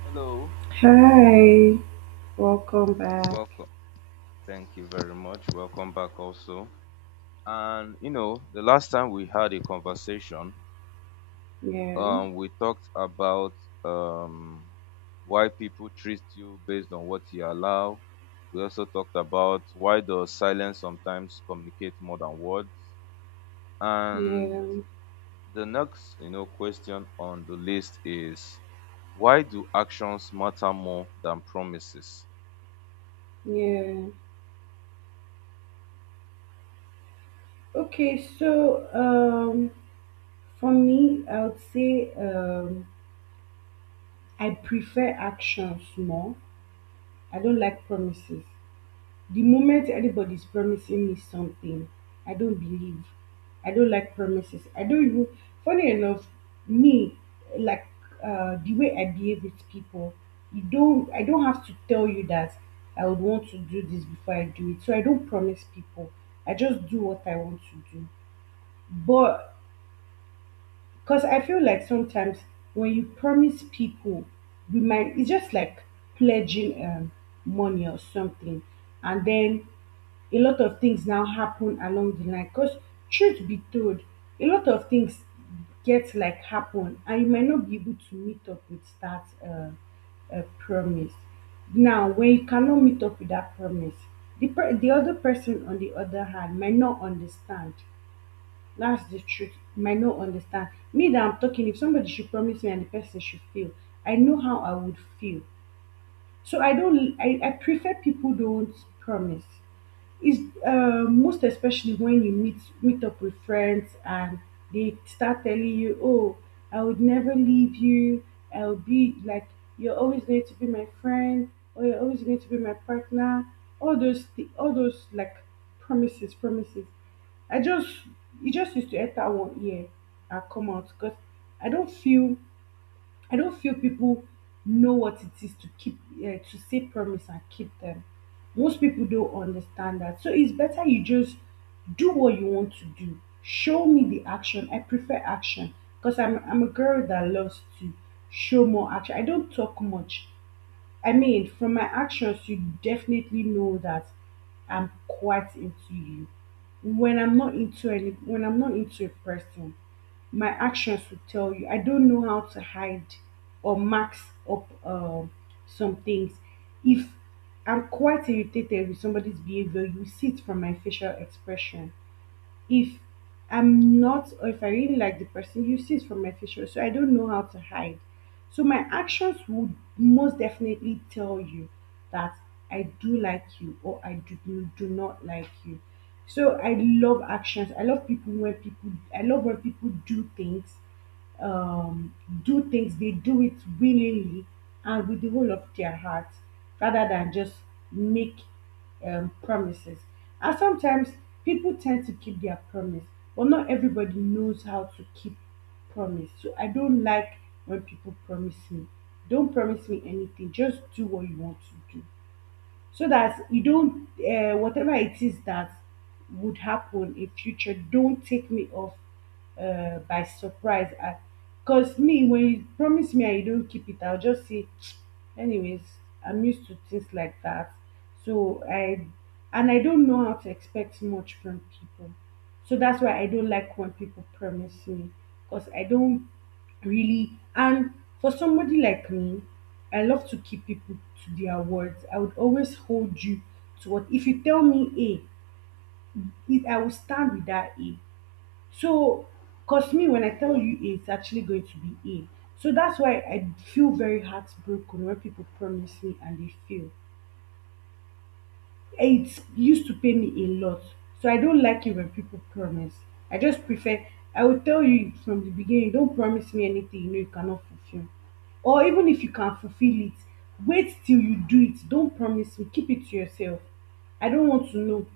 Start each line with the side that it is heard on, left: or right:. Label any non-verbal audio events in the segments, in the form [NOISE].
left: Hello.
right: Hi, welcome back.
left: Welcome. Thank you very much. Welcome back also. And you know, the last time we had a conversation,
right: Yeah,
left: we talked about um why people treat you based on what you allow. We also talked about why does silence sometimes communicate more than words. And
right: yeah,
left: the next, you know, question on the list is why do actions matter more than promises?
right: yeah. Okay, so for me, I would say I prefer actions more. I don't like promises. The moment anybody's promising me something, I don't believe. I don't like promises. I don't even, funny enough, me, like the way I behave with people, you don't, I don't have to tell you that I would want to do this before I do it. So I don't promise people. I just do what I want to do. But because I feel like sometimes when you promise people, you might, it's just like pledging money or something. And then a lot of things now happen along the line. Because truth be told, a lot of things get like happen and you might not be able to meet up with that promise. Now, when you cannot meet up with that promise, the other person on the other hand might not understand, that's the truth, might no understand me that I'm talking. If somebody should promise me and the person should fail, I know how I would feel. So I prefer people don't promise. Is most especially when you meet up with friends and they start telling you, "Oh, I would never leave you. I'll be like you're always going to be my friend, or you're always going to be my partner." All those like promises, promises. I just, it just used to enter one ear and come out because I don't feel, I don't feel people know what it is to keep to say promise and keep them. Most people don't understand that. So it's better you just do what you want to do. Show me the action. I prefer action because I'm a girl that loves to show more action. I don't talk much. I mean, from my actions, you definitely know that I'm quite into you. When I'm not into a person, my actions will tell you. I don't know how to hide or max up some things. If I'm quite irritated with somebody's behavior, you see it from my facial expression. If I'm not, or if I really like the person, you see it from my facial, so I don't know how to hide. So my actions would most definitely tell you that I do like you or I do, do not like you. So I love actions. I love when people do things, um, they do it willingly and with the whole of their heart rather than just make promises. And sometimes people tend to keep their promise, but not everybody knows how to keep promise. So I don't like when people promise me. Don't promise me anything, just do what you want to do so that you don't whatever it is that would happen in future don't take me off by surprise. Because me, when you promise me and you don't keep it, I'll just say [TSK] anyways, I'm used to things like that. So I, and I don't know how to expect much from people, so that's why I don't like when people promise me, because I don't really. And for somebody like me, I love to keep people to their words. I would always hold you to what, if you tell me A, if I will stand with that A. So because me, when I tell
left: Okay.
right: you A, it's actually going to be A. So that's why I feel very heartbroken when people promise me and they fail. It used to pay me a lot. So I don't like it when people promise. I just prefer, I will tell you from the beginning, don't promise me anything you know you cannot fulfill. Or even if you can fulfill it, wait till you do it. Don't promise me. Keep it to yourself. I don't want to know.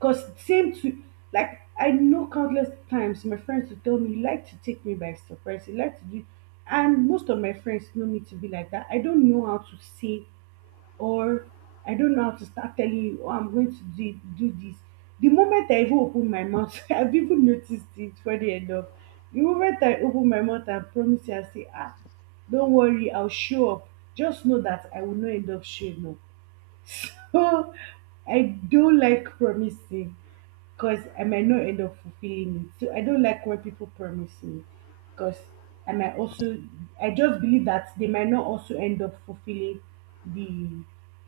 right: Cause same to, like, I know countless times my friends will tell me, "You like to take me by surprise, you like to do," and most of my friends know me to be like that. I don't know how to say, or I don't know how to start telling you, oh, I'm going to do this. The moment I even open my mouth, [LAUGHS] I've even noticed it, funny enough. The moment I open my mouth and promise you, I say, ah, don't worry, I'll show up. Just know that I will not end up showing up. [LAUGHS] So I don't like promising because I might not end up fulfilling it. So I don't like when people promise me because I might also, I just believe that they might not also end up fulfilling the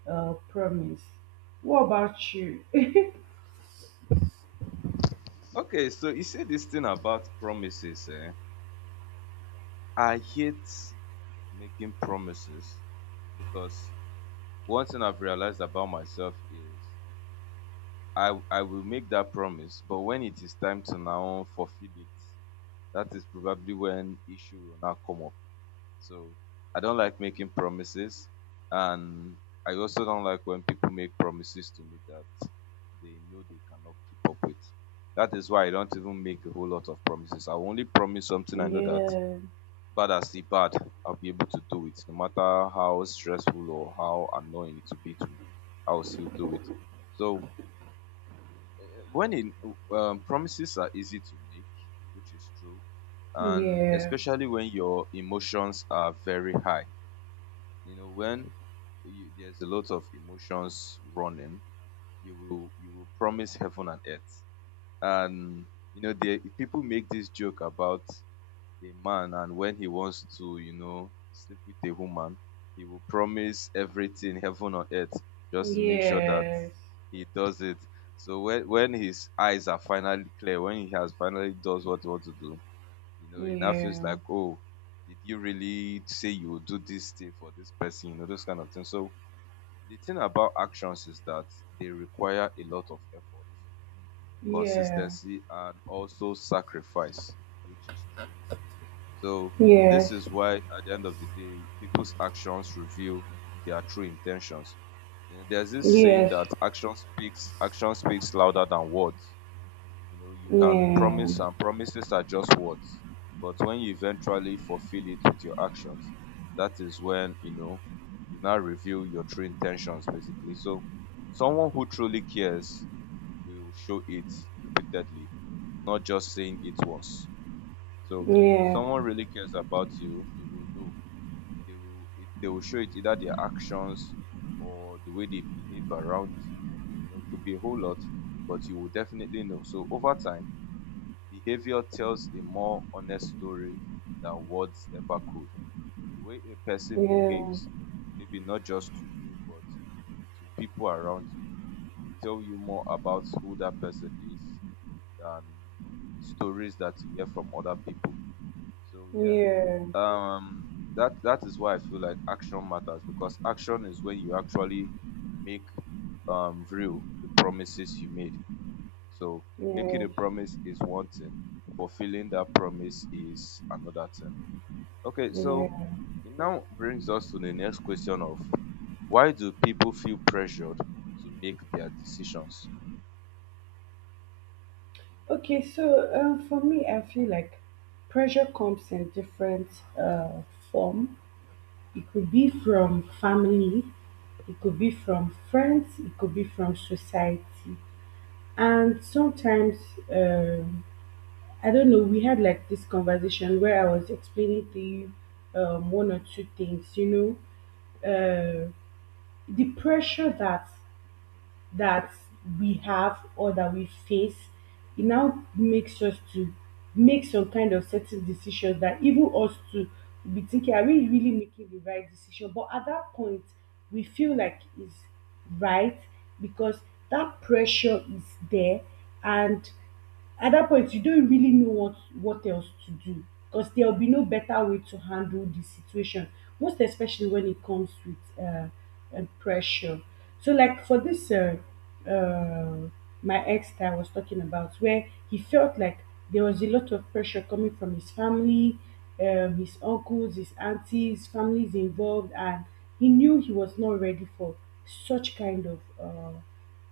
right: promise. What about you? [LAUGHS]
left: Okay, so you say this thing about promises, eh? I hate making promises because one thing I've realized about myself is I will make that promise, but when it is time to now fulfill it, that is probably when issue will now come up. So I don't like making promises, and I also don't like when people make promises to me that they know they cannot keep up with. That is why I don't even make a whole lot of promises. I only promise something I know that
right: Yeah,
left: bad as the bad, I'll be able to do it, no matter how stressful or how annoying it will be to me. I will still do it. So eh, when in, promises are easy to make, which is true, and
right: yeah,
left: especially when your emotions are very high, you know, when there's a lot of emotions running, you will promise heaven and earth, and you know, the people make this joke about a man, and when he wants to, you know, sleep with a woman, he will promise everything heaven on earth just to make sure that
right: yes,
left: he does it. So when his eyes are finally clear, when he has finally does what he wants to do, you know, it now feels
right: yeah,
left: like, oh, did you really say you will do this thing for this person? You know, those kind of things. So the thing about actions is that they require a lot of effort,
right: yeah,
left: consistency, and also sacrifice, which is true. So this
right: yes,
left: is why at the end of the day, people's actions reveal their true intentions. You know, there's this saying
right: yes,
left: that action speaks louder than words. You know, you can
right: yeah,
left: promise, and promises are just words. But when you eventually fulfill it with your actions, that is when, you know, you now reveal your true intentions, basically. So, someone who truly cares will show it repeatedly, not just saying it once. So, if
right: yeah,
left: someone really cares about you, you will know. They will show it either their actions or the way they behave around you, or, you know, it could be a whole lot, but you will definitely know. So, over time, behavior tells a more honest story than words ever could. The way a person
right: yeah,
left: behaves, maybe not just to you, but to people around you, will tell you more about who that person is than stories that you hear from other people. So yeah,
right: yeah,
left: um, that is why I feel like action matters because action is when you actually make real the promises you made. So making a
right: yes,
left: promise is one thing, fulfilling that promise is another thing. Okay, so
right: yes.
left: it now brings us to the next question of why do people feel pressured to make their decisions?
right: Okay, so for me, I feel like pressure comes in different uh, form. It could be from family, it could be from friends, it could be from society, and sometimes um, I don't know. We had like this conversation where I was explaining to you one or two things. You know, the pressure that we have or that we face, it now makes us to make some kind of certain decisions that even us to be thinking, are we really making the right decision? But at that point, we feel like it's right because that pressure is there, and at that point you don't really know what else to do because there will be no better way to handle the situation, most especially when it comes with uh, pressure. So like for this uh, my ex that I was talking about, where he felt like there was a lot of pressure coming from his family, his uncles, his aunties, families involved, and he knew he was not ready for such kind of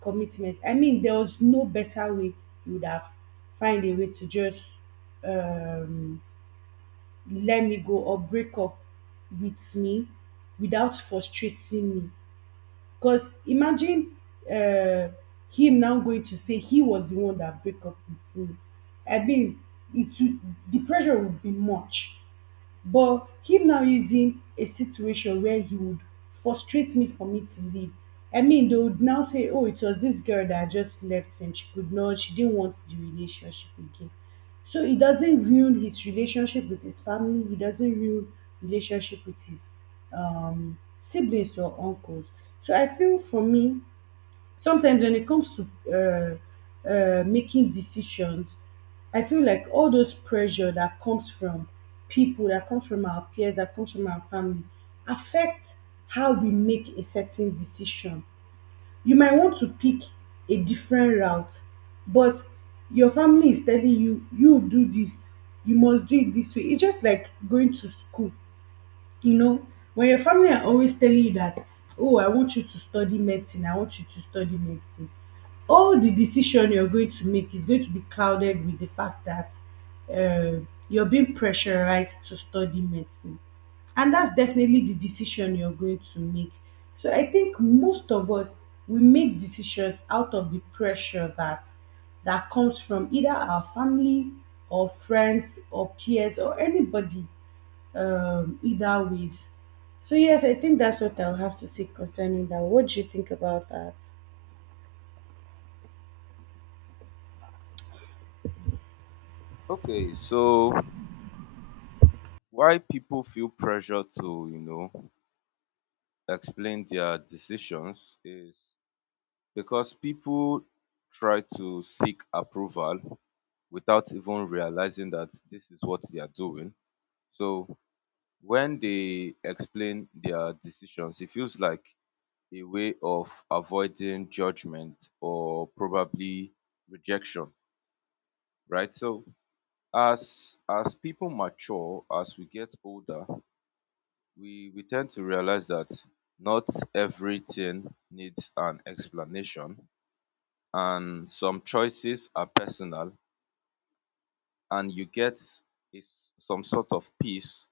right: commitment. I mean, there was no better way. You would have find a way to just um let me go or break up with me without frustrating me. Because imagine uh, him now going to say he was the one that break up with me. I mean, it would, the pressure would be much. But him now is in a situation where he would frustrate me for me to leave. I mean, they would now say, oh, it was this girl that just left and she could not, she didn't want the relationship again. So it doesn't ruin his relationship with his family. It doesn't ruin relationship with his siblings or uncles. So I feel for me, sometimes when it comes to making decisions, I feel like all those pressure that comes from people, that comes from our peers, that comes from our family, affect how we make a certain decision. You might want to pick a different route, but your family is telling you, you do this, you must do it this way. It's just like going to school. You know, when your family are always telling you that, oh, I want you to study medicine, I want you to study medicine, all the decision you're going to make is going to be clouded with the fact that uh, you're being pressurized to study medicine. And that's definitely the decision you're going to make. So I think most of us, we make decisions out of the pressure that comes from either our family or friends or peers or anybody, either ways. So yes, I think that's what I'll have to say concerning that. What do you think about that?
left: Okay, so why people feel pressure to, you know, explain their decisions is because people try to seek approval without even realizing that this is what they are doing. So when they explain their decisions, it feels like a way of avoiding judgment or probably rejection, right? So as people mature, as we get older, we tend to realize that not everything needs an explanation, and some choices are personal, and you get is some sort of peace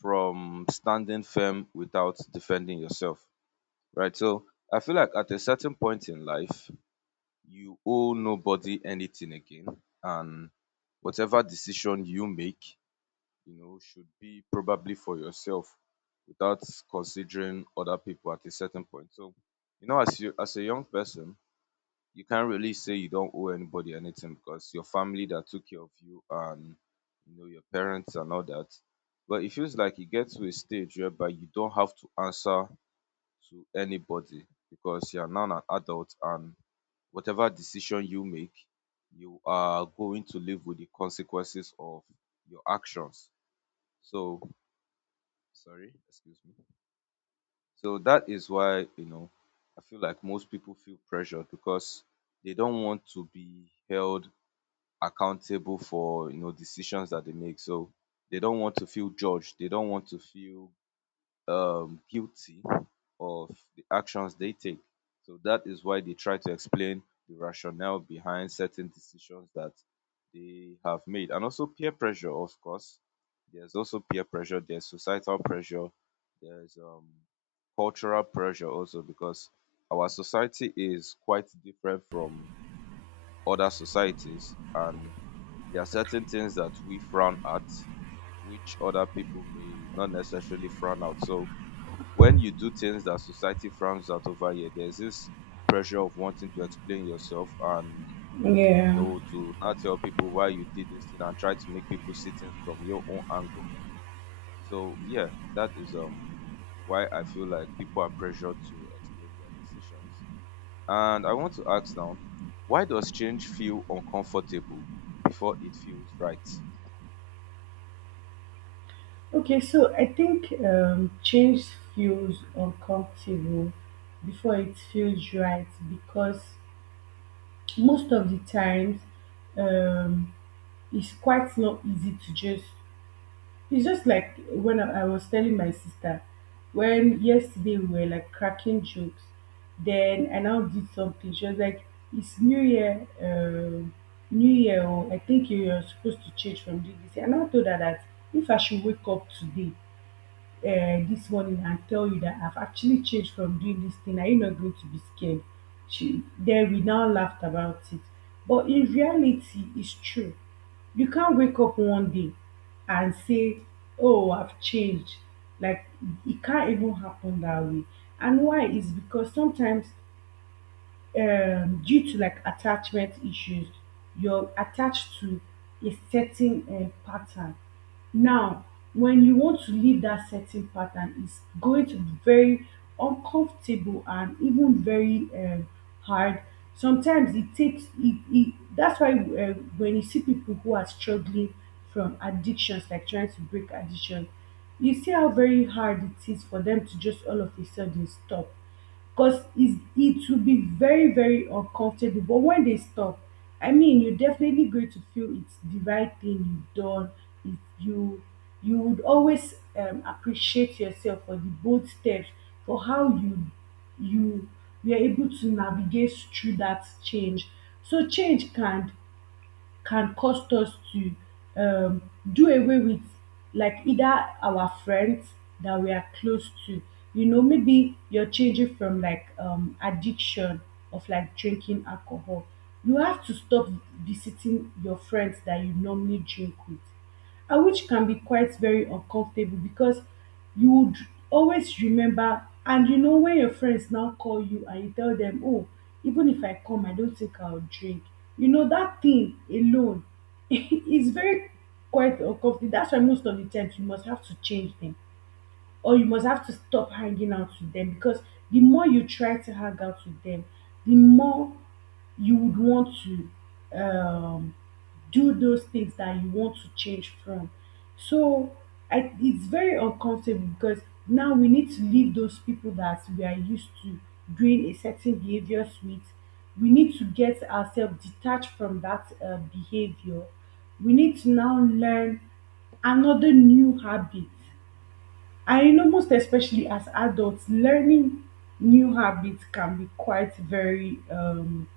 left: from standing firm without defending yourself. Right. So I feel like at a certain point in life, you owe nobody anything again. And whatever decision you make, you know, should be probably for yourself without considering other people at a certain point. So, you know, as a young person, you can't really say you don't owe anybody anything because your family that took care of you and you know your parents and all that. But it feels like it gets to a stage whereby you don't have to answer to anybody because you are now an adult, and whatever decision you make, you are going to live with the consequences of your actions. So, sorry, excuse me. So that is why, you know, I feel like most people feel pressured because they don't want to be held accountable for, you know, decisions that they make. So they don't want to feel judged. They don't want to feel guilty of the actions they take. So that is why they try to explain the rationale behind certain decisions that they have made. And also peer pressure, of course. There's also peer pressure, there's societal pressure, there's cultural pressure also, because our society is quite different from other societies, and there are certain things that we frown at which other people may not necessarily frown out. So when you do things that society frowns at over here, there's this pressure of wanting to explain yourself and, you
right: Yeah.
left: know, to now tell people why you did this thing and try to make people see things from your own angle. So yeah, that is why I feel like people are pressured to explain their decisions. And I want to ask now, why does change feel uncomfortable before it feels right?
right: Okay, so I think change feels uncomfortable before it feels right because most of the times um, it's quite not easy to just, it's just like when I was telling my sister, when yesterday we were like cracking jokes, then I now did something. She was like, "It's New Year, New Year. Oh, I think you are supposed to change from this this year." And I now told her that if I should wake up today, this morning and tell you that I've actually changed from doing this thing, are you not going to be scared? She, then we now laughed about it. But in reality, it's true. You can't wake up one day and say, oh, I've changed. Like, it can't even happen that way. And why? Is because sometimes due to like attachment issues you're attached to a certain pattern now. When you want to leave that certain pattern, it's going to be very uncomfortable and even very hard. Sometimes it takes it, that's why when you see people who are struggling from addictions, like trying to break addiction, you see how very hard it is for them to just all of a sudden stop. Because it will be very, very uncomfortable. But when they stop, I mean, you're definitely going to feel it's the right thing you've done. If you you would always appreciate yourself for the bold steps, for how you were able to navigate through that change. So change can cost us to um, do away with, like, either our friends that we are close to. You know, maybe you're changing from, like, addiction of, like, drinking alcohol. You have to stop visiting your friends that you normally drink with, and which can be quite very uncomfortable because you would always remember, and you know, when your friends now call you and you tell them, oh, even if I come, I don't think I'll drink, you know that thing alone [LAUGHS] is very quite uncomfortable. That's why most of the times you must have to change them, or you must have to stop hanging out with them, because the more you try to hang out with them, the more you would want to do those things that you want to change from. So it's very uncomfortable because now we need to leave those people that we are used to doing a certain behavior with. We need to get ourselves detached from that behavior. We need to now learn another new habit. I know, most especially as adults, learning new habits can be quite very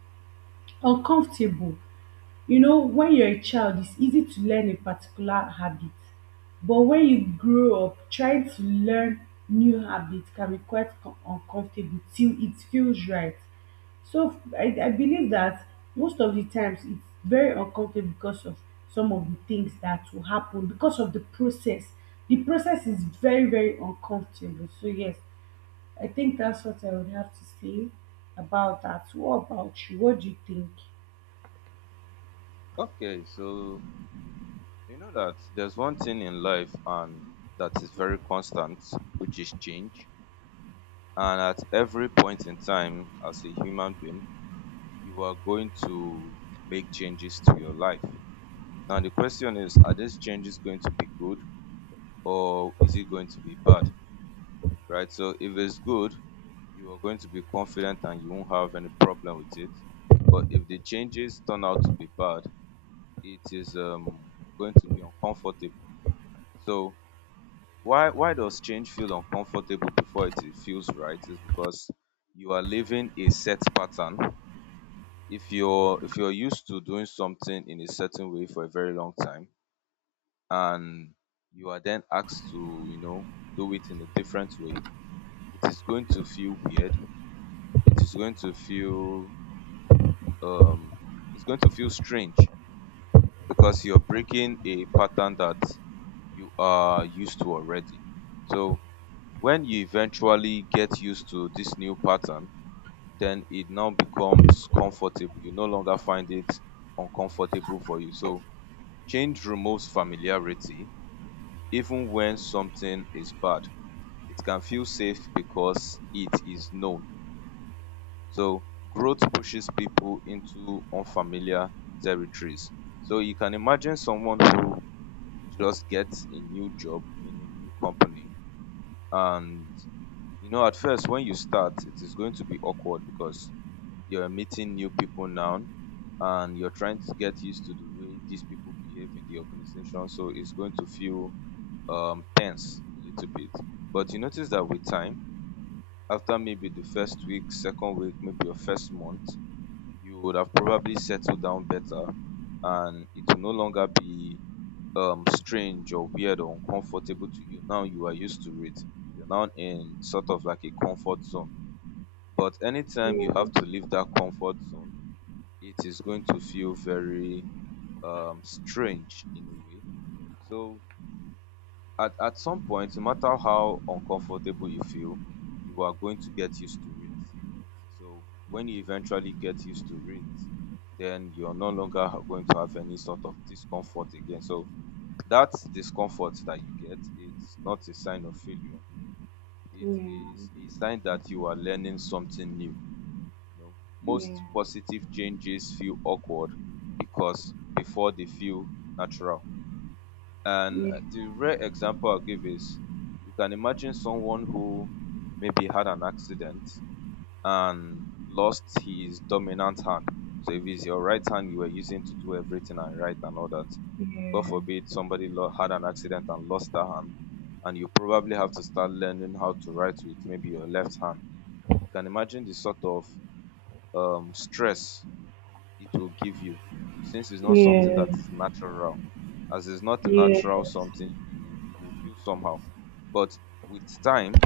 right: uncomfortable. You know, when you're a child, it's easy to learn a particular habit, but when you grow up, trying to learn new habits can be quite uncomfortable till it feels right. So I believe that most of the times it's very uncomfortable because of some of the things that will happen because of the process. The process is very, very uncomfortable. So yes, I think that's what I would have to say about that. What about you? What do you think?
left: Okay, so you know that there's one thing in life and that is very constant, which is change. And at every point in time, as a human being, you are going to make changes to your life. Now, the question is, are these changes going to be good or is it going to be bad? Right? So, if it's good, you are going to be confident and you won't have any problem with it. But if the changes turn out to be bad, it is going to be uncomfortable. So, why does change feel uncomfortable before it feels right is because you are living a set pattern. If you're used to doing something in a certain way for a very long time and you are then asked to, you know, do it in a different way, it is going to feel weird. It is going to feel um it's going to feel strange because you're breaking a pattern that you are used to already. So when you eventually get used to this new pattern, then it now becomes comfortable. You no longer find it uncomfortable for you. So change removes familiarity. Even when something is bad, it can feel safe because it is known. So growth pushes people into unfamiliar territories. So you can imagine someone who just gets a new job in a new company, and you know, at first, when you start, it is going to be awkward because you're meeting new people now and you're trying to get used to the way these people behave in the organization. So it's going to feel tense a little bit. But you notice that with time, after maybe the first week, second week, maybe your first month, you would have probably settled down better and it will no longer be strange or weird or uncomfortable to you. Now you are used to it. You're now in sort of like a comfort zone, but anytime you
right: Yeah.
left: have to leave that comfort zone, it is going to feel very strange in a way. So at some point, no matter how uncomfortable you feel, you are going to get used to it. So when you eventually get used to it, then you're no longer going to have any sort of discomfort again. So that discomfort that you get, it's not a sign of failure. It
right: Yeah.
left: is a sign that you are learning something new. You know,
right: Yeah,
left: most positive changes feel awkward because before they feel natural. And
right: yeah,
left: the rare example I'll give is you can imagine someone who maybe had an accident and lost his dominant hand. So if it's your right hand you were using to do everything and right and all that, God
right: yeah,
left: forbid somebody had an accident and lost that hand, and you probably have to start learning how to write with maybe your left hand. You can imagine the sort of stress it will give you since it's not something
right: yeah,
left: that is natural. As it's not a natural
right: yeah,
left: something, you feel somehow. But with time,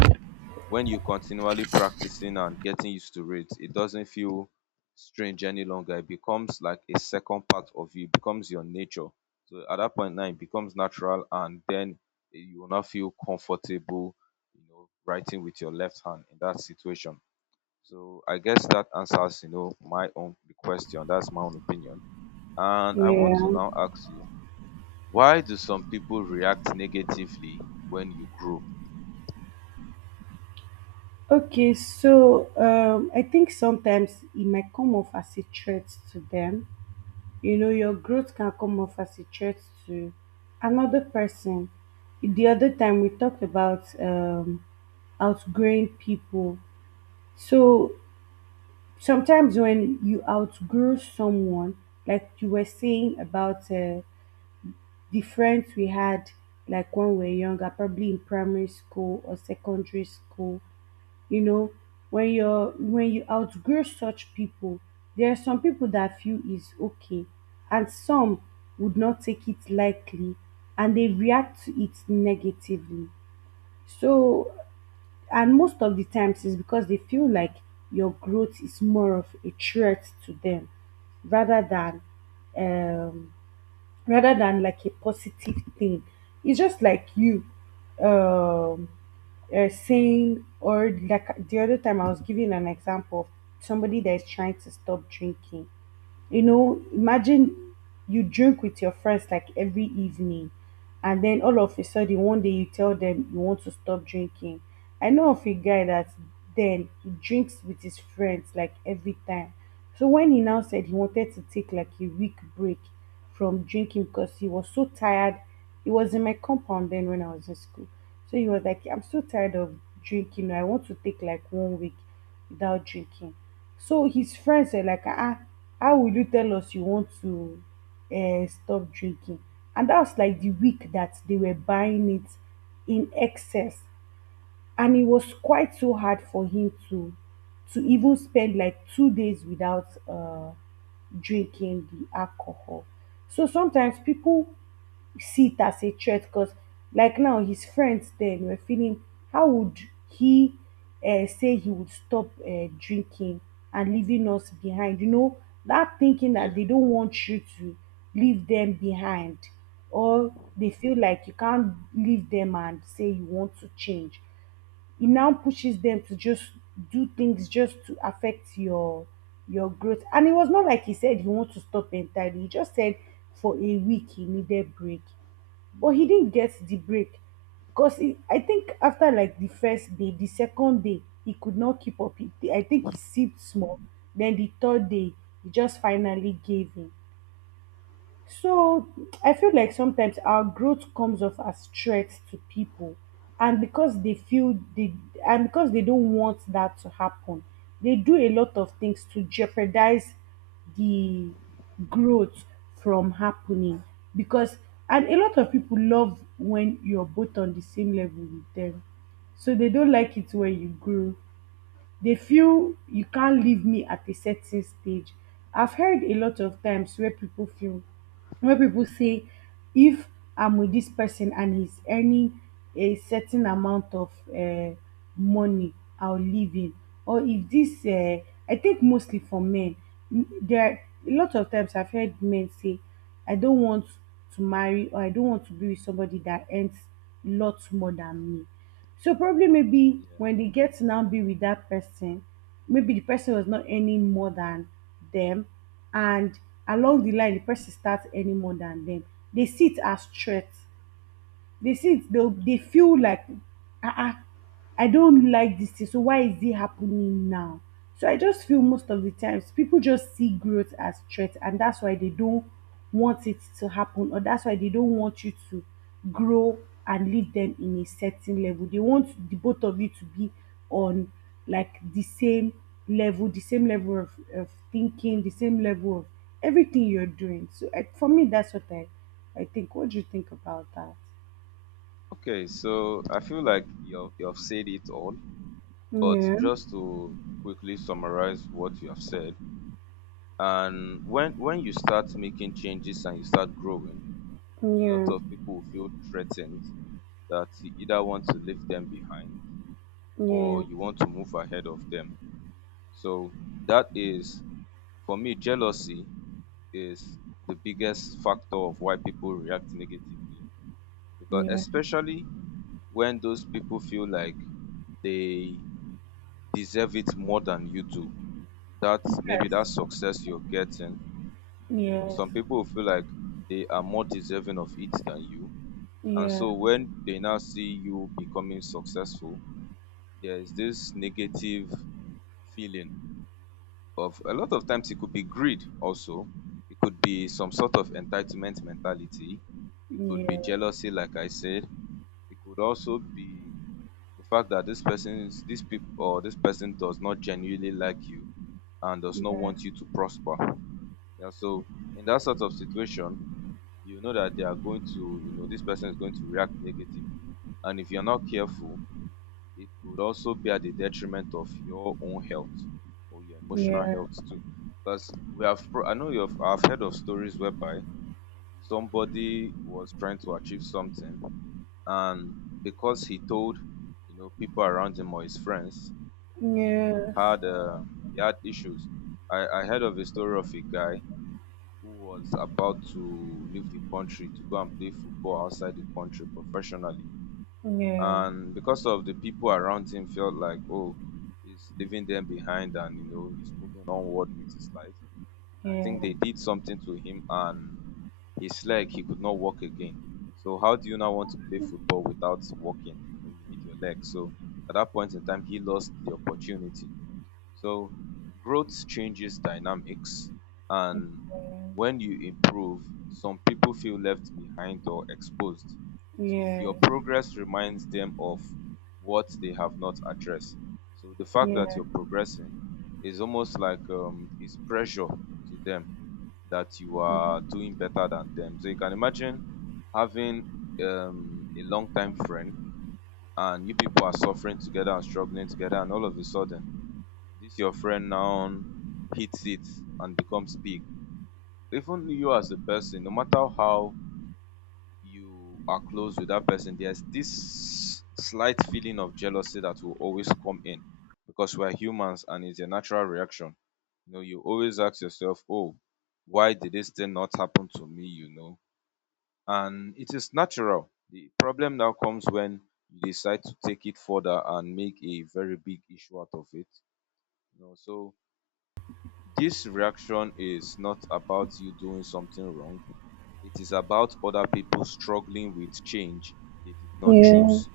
left: when you continually practicing and getting used to it, it doesn't feel strange any longer. It becomes like a second part of you, it becomes your nature. So at that point now it becomes natural and then you will not feel comfortable, you know, writing with your left hand in that situation. So I guess that answers, you know, my own question. That's my own opinion. And I want
right: yeah.
left: to now ask you, why do some people react negatively when you grow?
right: Okay, so I think sometimes it might come off as a threat to them. You know, your growth can come off as a threat to another person. The other time we talked about outgrowing people. So sometimes when you outgrow someone, like you were saying about the friends we had, like when we're younger, probably in primary school or secondary school, you know, when you outgrow such people, there are some people that feel is okay, and some would not take it lightly, and they react to it negatively. So, and most of the times is because they feel like your growth is more of a threat to them rather than um rather than, like, a positive thing. It's just like you um saying, or like the other time I was giving an example of somebody that is trying to stop drinking. You know, imagine you drink with your friends like every evening, and then all of a sudden one day you tell them you want to stop drinking. I know of a guy that then he drinks with his friends like every time. So when he now said he wanted to take like a week break from drinking because he was so tired. He was in my compound then when I was in school. So he was like, I'm so tired of drinking. I want to take like one week without drinking. So his friends were like, ah, ah, how will you tell us you want to stop drinking? And that was like the week that they were buying it in excess, and it was quite so hard for him to even spend like 2 days without drinking the alcohol. So sometimes people see it as a threat because, like now, his friends then were feeling how would he say he would stop drinking and leaving us behind? You know, that thinking that
left: Yeah,
right: they don't want you to leave them behind, or they feel like you can't leave them and say you want to change, it now pushes them to just do things just to affect your growth. And it was not like he said he want to stop entirely. He just said for a week he needed break, but he didn't get the break because I think after like the first day, the second day he could not keep up. I think he sipped small. Then the third day he just finally gave in. So I feel like sometimes our growth comes off as threats to people, and because they feel they and because they don't want that to happen, they do a lot of things to jeopardize the growth from happening. Because and a lot of people love when you're both on the same level with them, so they don't like it when you grow, they feel you can't leave me at a certain stage. I've heard a lot of times where people feel where people say if I'm with this person and he's earning a certain amount of money, I'll leave him. Or if this, I think mostly for men, there are a lot of times I've heard men say, I don't want to marry, or I don't want to be with somebody that earns lots more than me. So probably maybe
left: yeah.
right: when they get to now be with that person, maybe the person was not earning more than them, and along the line the person starts earning more than them. They see it as threat. They see it, they feel like, ah, ah, I don't like this thing, so why is it happening now? So I just feel most of the times people just see growth as threat, and that's why they don't want it to happen, or that's why they don't want you to grow and lead them in a certain level. They want the both of you to be on, like, the same level of thinking, the same level of everything you're doing. So for me, that's what I think. What do you think about that?
left: Okay, so I feel like you've said it all, but
right: Yeah,
left: just to quickly summarize what you have said, and when you start making changes and you start growing, a lot
right: yeah,
left: of people will feel threatened that you either want to leave them behind
right: yeah,
left: or you want to move ahead of them. So that is, for me, jealousy is the biggest factor of why people react negatively, because
right: yeah.
left: especially when those people feel like they deserve it more than you do. That maybe
right: Yes,
left: that success you're getting,
right: yes,
left: some people will feel like they are more deserving of it than you.
right: yeah,
left: And
right: yeah,
left: so when they now see you becoming successful, there is this negative feeling. Of a lot of times it could be greed also, it could be some sort of entitlement mentality, it could be
right: yeah,
left: jealousy like I said, it could also be the fact that this people or this person does not genuinely like you and does not
right: yeah,
left: want you to prosper. Yeah, so in that sort of situation, you know that they are going to you know this person is going to react negatively, and if you're not careful, it could also be at the detriment of your own health or your
right: yes,
left: emotional
right: yeah,
left: health too. Because we have, I know I've heard of stories whereby somebody was trying to achieve something, and because he told, people around him or his friends, he
right: yeah,
left: had, um, he had issues. I heard of a story of a guy who was about to leave the country to go and play football outside the country professionally, and because of the people around him felt like, oh, he's leaving them behind, and he's moving onward with his life. I
right: yeah,
left: think they did something to him, and his leg, he could not walk again. So how do you now want to play football without walking? You know, you need your leg. So at that point in time he lost the opportunity. So growth changes dynamics, and when you improve, some people feel left behind or exposed. So
right: yeah,
left: your progress reminds them of what they have not addressed. So the fact that
right: yeah.
left: you're progressing is almost like, is pressure to them, that you are doing better than them. So you can imagine having a long time friend, and you people are suffering together and struggling together, and all of a sudden this your friend now hits it and becomes big. Even you as a person, no matter how you are close with that person, there's this slight feeling of jealousy that will always come in, because we're humans and it's a natural reaction. You know, you always ask yourself, oh, why did this thing not happen to me? And it is natural. The problem now comes when you decide to take it further and make a very big issue out of it. You know, so this reaction is not about you doing something wrong. It is about other people struggling with change they did not
right: Yeah.
left: choose.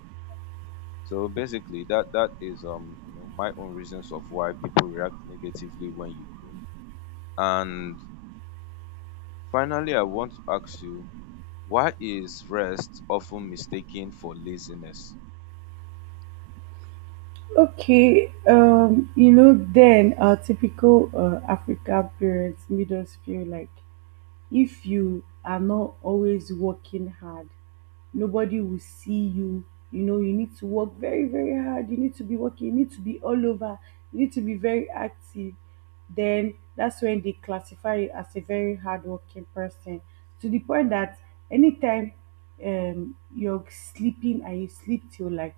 left: So basically, that is, you know, my own reasons of why people react negatively when you grow. And finally, I want to ask you, why is rest often mistaken for laziness?
right: Okay, you know, then our typical African parents made us feel like if you are not always working hard, nobody will see you. You know, you need to work very, very hard, you need to be working, you need to be all over, you need to be very active, then that's when they classify you as a very hardworking person. To the point that anytime you're sleeping and you sleep till like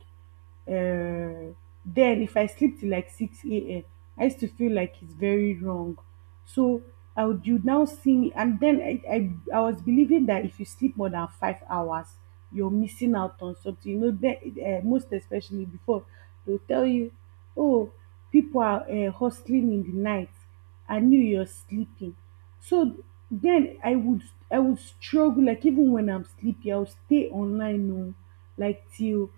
right: uh, then if I sleep till like 6 a.m., I used to feel like it's very wrong. So I would you now see me, and then I was believing that if you sleep more than 5 hours, you're missing out on something. You know, then, most especially before, they'll tell you, oh, people are hustling in the night. I knew you're sleeping. So then I would struggle, like even when I'm sleepy, I'll stay online no, like till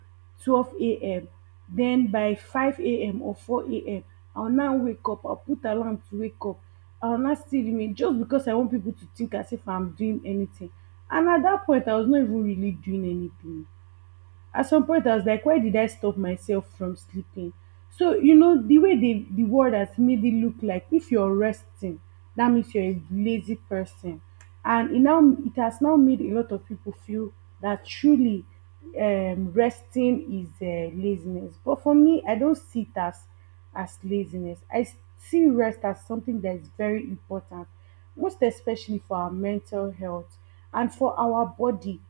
right: 12 a.m. Then by 5 a.m. or 4 a.m., I'll now wake up. I'll put alarm to wake up. I will not still remain just because I want people to think as if I'm doing anything, and at that point I was not even really doing anything. At some point I was like, why did I stop myself from sleeping? So, you know, the way the world has made it look like if you're resting, that means you're a lazy person. And it now it has now made a lot of people feel that truly resting is laziness. But for me, I don't see it as laziness. I see rest as something that is very important, most especially for our mental health and for our body,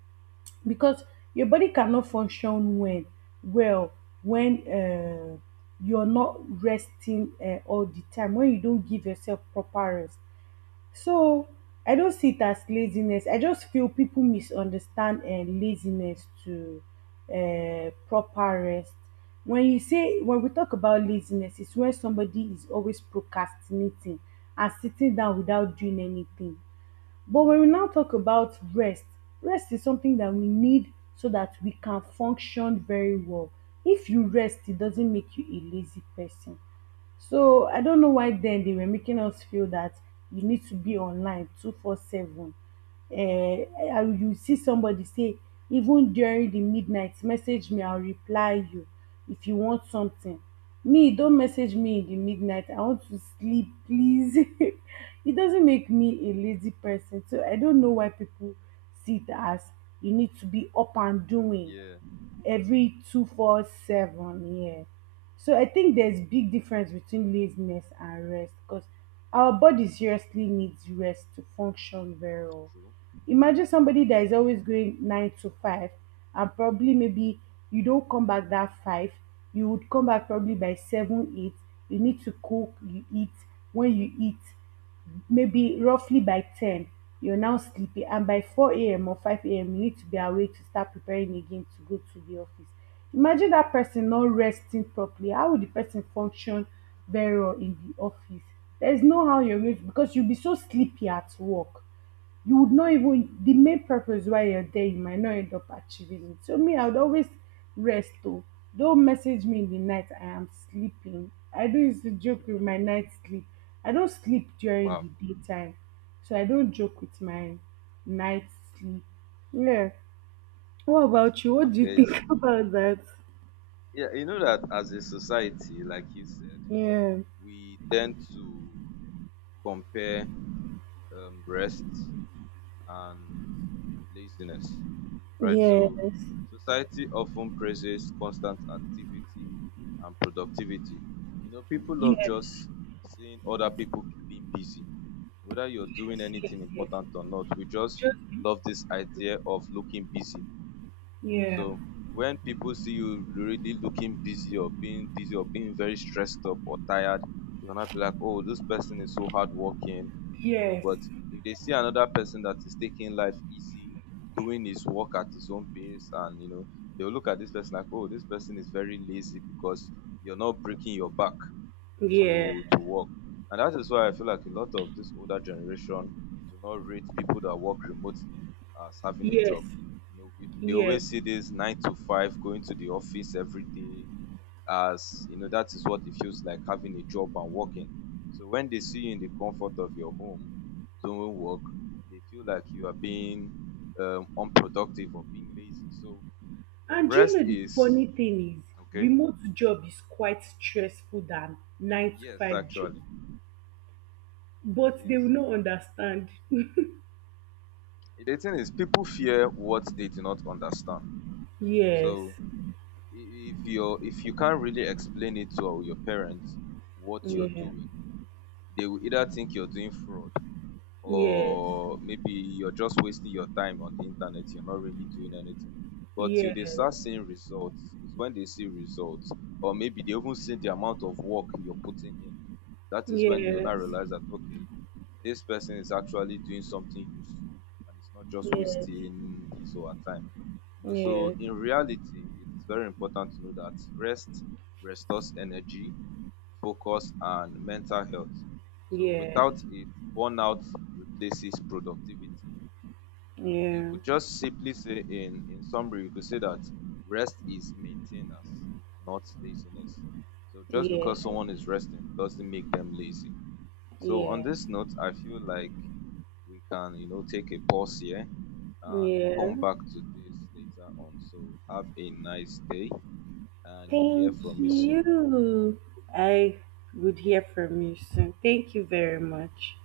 right: because your body cannot function when well when you're not resting all the time, when you don't give yourself proper rest. So I don't see it as laziness. I just feel people misunderstand laziness to proper rest. When you say when we talk about laziness, it's when somebody is always procrastinating and sitting down without doing anything. But when we now talk about rest, rest is something that we need so that we can function very well. If you rest, it doesn't make you a lazy person. So I don't know why then they were making us feel that you need to be online 24/7. You see somebody say, even during the midnight, message me, I'll reply you if you want something. Me, don't message me in the midnight. I want to sleep, please. [LAUGHS] It doesn't make me a lazy person. So I don't know why people see it as you need to be up and doing
left: Yeah,
right: every 24/7, yeah. So I think there's big difference between laziness and rest because our body seriously needs rest to function very well.
left: true.
right: Imagine somebody that is
left: That's
right: always going nine to five and probably maybe you don't come back that five, you would come back probably by seven eight, you need to cook, you eat. When you eat, maybe roughly by 10 you're now sleepy, and by 4 a.m or 5 a.m you need to be awake to start preparing again to go to the office. Imagine that person not resting properly, how will the person function very well in the office? There's no how you're going to, because you'll be so sleepy at work. You would not even the main purpose why you're there you might not end up achieving it. So me, I would always rest. Oh, don't message me in the night, I am sleeping. I don't used to joke with my night sleep. I don't sleep during
left: wow.
right: the daytime. So I don't joke with my night sleep. Yeah. What about you, what do you
left: Okay.
right: think
left: it's-
right: [LAUGHS] about that?
left: yeah, you know, that as a society, like you said,
right: Yeah,
left: we tend to compare, rest and laziness, right?
right: yes,
left: So society often praises constant activity and productivity. You know, people love
right: yes,
left: just seeing other people being busy, whether you're doing
right: yes, yes,
left: anything
right: yes,
left: important or not. We just
right: just,
left: love this idea of looking busy, you know.
right: yeah,
left: So when people see you really looking busy or being very stressed up or tired, they will not be like, oh, this person is so hardworking, you know.
right: yes,
left: But if they see another person that is taking life easy, doing his work at his own pace, and you know, they'll look at this person like, oh, this person is very lazy, because you're not breaking your back
right: yeah,
left: to work. And that is why I feel like a lot of this older generation do not rate people that work remotely as having a
right: yes,
left: job. You know, they
right: yes.
left: always see this 9 to 5 going to the office every day as, you know, that is what it feels like having a job and working. So when they see you in the comfort of your home doing work, they feel like you are being, unproductive or being lazy. So
right: And do you know
left: rest
right: the
left: is
right: funny thing is,
left: okay.
right: remote job is quite stressful than nine to
left: Yes,
right: five job,
left: actually, it
right: but they will
left: is.
right: not understand.
left: The thing is, people fear what they do not understand. So
right: Yes,
left: if you can't really explain it to your parents what you're
right: yeah,
left: doing, they will either think you're doing fraud,
right: yes,
left: or maybe you're just wasting your time on the internet. You're not really doing anything. But till
right: yeah,
left: they start seeing results, is when they see results, or maybe they even see the amount of work you're putting in. That is when they'll
right: yes,
left: now realize that okay, this person is actually doing something useful and it's not just
right: yes,
left: wasting his or her time. You
right: yes,
left: know, so in
right: yeah,
left: reality, it is very important to know that rest restores energy, focus, and mental health. So
right: yeah,
left: without it, burnout replaces productivity. You could just simply say, in summary, you could say that rest is maintenance, not laziness. So just
right: yeah,
left: because someone is resting doesn't make them lazy. So on
right: yeah,
left: this note, I feel like we can, you know, take a pause here and
right: yeah.
left: come back to this later on. So have a nice day and you'll hear
right: Thank
left: from me soon.
right: you. I would hear from you soon. Thank you very much.